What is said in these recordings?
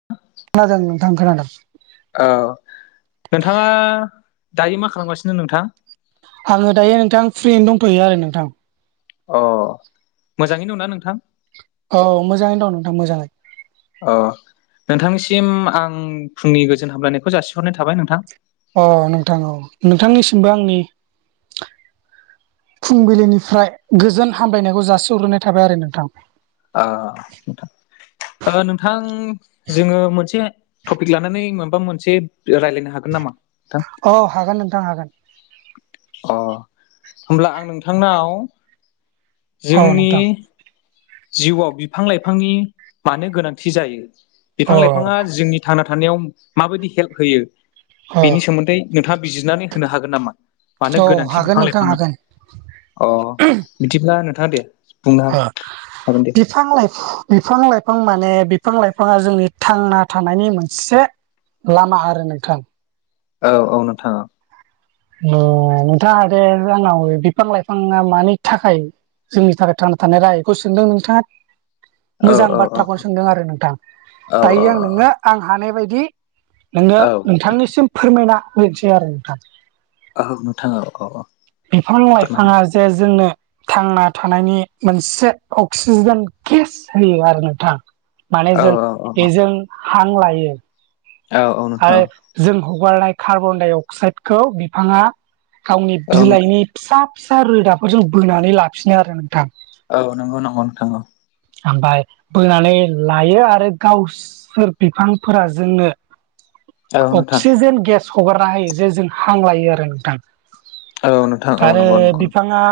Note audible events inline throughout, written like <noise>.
<inaudible> खोनादों नोंथां खोनादों। औ नोंथाङा दायो मा खालामगासिनो नोंथां? आङो दायो नोंथां फ्रियैनो दंथ'यो आरो नोंथां। अ मोजाङैनो दंना नोंथां? औ मोजाङैनो दं नोंथां मोजाङै। औ नोंथांनिसिम आं फुंनि गोजोन हामलायनायखौ जासिहरनाय थाबाय नोंथां। अ नोंथां औ नोंथांनिसिमबो आंनि फुंबिलिनिफ्राय गोजोन हामलायनायखौ जासिहरग्रोनाय थाबाय आरो नोंथां। ओ नोंथां ओ नोंथां जोङो मोनसे टपिक लानानै माबा मोनसे रायज्लायनो हागोन नामा नोंथां? अ हागोन नोंथां हागोन। अ होमब्ला आं नोंथांनाव औ जोंनि नोंथां जिउआव बिफां लाइफांनि मानो गोनांथि जायो अ बिफां लाइफाङा जोंनि थांना थानायाव माबायदि हेल्प होयो अ बेनि सोमोन्दै नोंथाङा बिजिरनानै होनो हागोन नामा? मानो औ गोनांथि हागोन बिफां नोंथां लाइफाङा हागोन अ बिदिब्ला नोंथाङा दे बुंनो हा हागोन दे। बिफां लाइ बिफां लाइफां माने बिफां लाइफाङा जोंनि थांना थानायनि मोनसे लामा आरो नोंथां। औ औ नोंथां औ। ओ नोंथाङ दे आंनाव बिफां लाइफाङा मानि थाखाय जोंनि थाखाय थांना थानाय रायखौ सोंदों नोंथाङा। औ मोजां औ औ बाथ्राखौनो सोंदों आरो नोंथां औ दायो आं नोंनो आं हानाय बायदि नोंनो औ नोंथांनिसिम फोरमायना होनोसै आरो नोंथां। औ नोंथां औ औ औ। बिफां फोरमायनो लाइफाङा जे जोंनो थांना थानायनि मोनसे अक्सिजेन गेस होयो आरो नोंथां। माने औ जों औ औ बेजों हां लायो। औ औ नोंथां आरो जों हगारनाय कार्बन डाइ अक्साइडखौ बिफाङा गावनि औ औ नोंथां बिलाइनि फिसा फिसा रोदाफोरजों बोनानै लाफिनो आरो नोंथां। औ नंगौ नंगौ नोंथां औ। ओमफ्राय बोनानै लायो आरो गाव सोर बिफांफोरा जोंनो औ औ नोंथां अक्सिजेन गेस हगारना होयो जे जों हां लायो आरो नोंथां। औ नोंथां औ आरो नंगौ नंगौ बिफाङा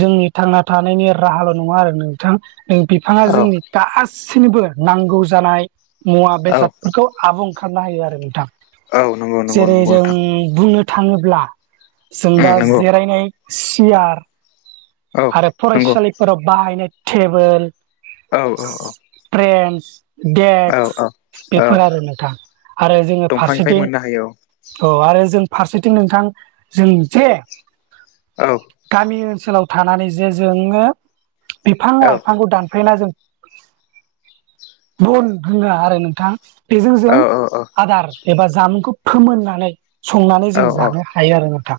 जोंनि थांना थानायनि राहाल' नङा आरो नोंथां बिफाङा औ जोंनि गासै सिनिबो नांगौ जानाय मुवा औ बेसादफोरखौ आबुं खालामना होयो आरो नोंथां। औ नंगौ नंगौ जेरै नंगौ जों नोंथां बुंनो थाङोब्ला जों उम दा नंगौ जिरायनाय सियार औ आरो नंगौ फरायसालिफोराव बाहायनाय टेबोल औ औ औ। ट्रेन्स देक्स औ औ बेफोर आरो नोंथां आरो जोङो दंफांनिफ्राय फारसेथिं मोननो हायो औ आरो जों फारसेथिं नोंथां जों जे औ गामि ओनसोलाव थानानै जे जोङो बिफां औ लाइफांखौ दान फायना जों <unintelligible> रोङा आरो नोंथां। बेजों जों औ औ औ आदार एबा जामुंखौ फोमोननानै संनानै जों औ जानो हायो आरो नोंथां ‌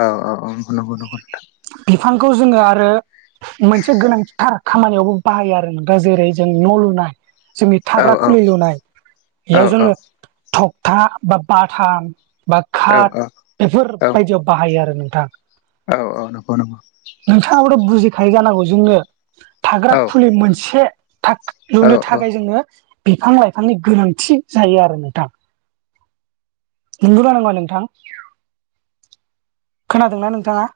औ औ औ नंगौ नंगौ नोंथां। बिफांखौ जोङो आरो मोनसे गोनांथार खामानियावबो बाहायो आरो दा जेरै जों न' लुनाय जोंनि औ थाग्रा औ खुलि लुनाय बेयाव औ जोङो थखथा बा बाथाम बा औ औ खाथ औ औ बेफोरबायदियाव बाहायो आरो नोंथां। औ औ नंगौ नंगौ। नोंथाङाबोथ' बुजिखायो जानांगौ जोंनो थाग्रा औ खुलि मोनसे <unintelligible> औ लुनो औ थाखाय जोंनो बिफां लाइफांनि गोनांथि जायो आरो नोंथां। नोंगौ ना नोंङा नोंथां? खोनादोंना नोंथाङा?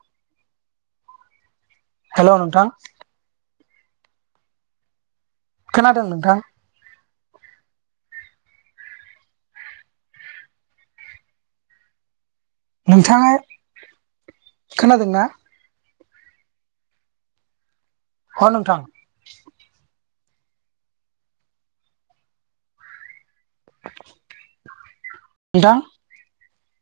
हेल' नोंथां। खोनादों नोंथां? नोंथाङा खोनादों ना? ह नोंथां <unintelligible> नोंथां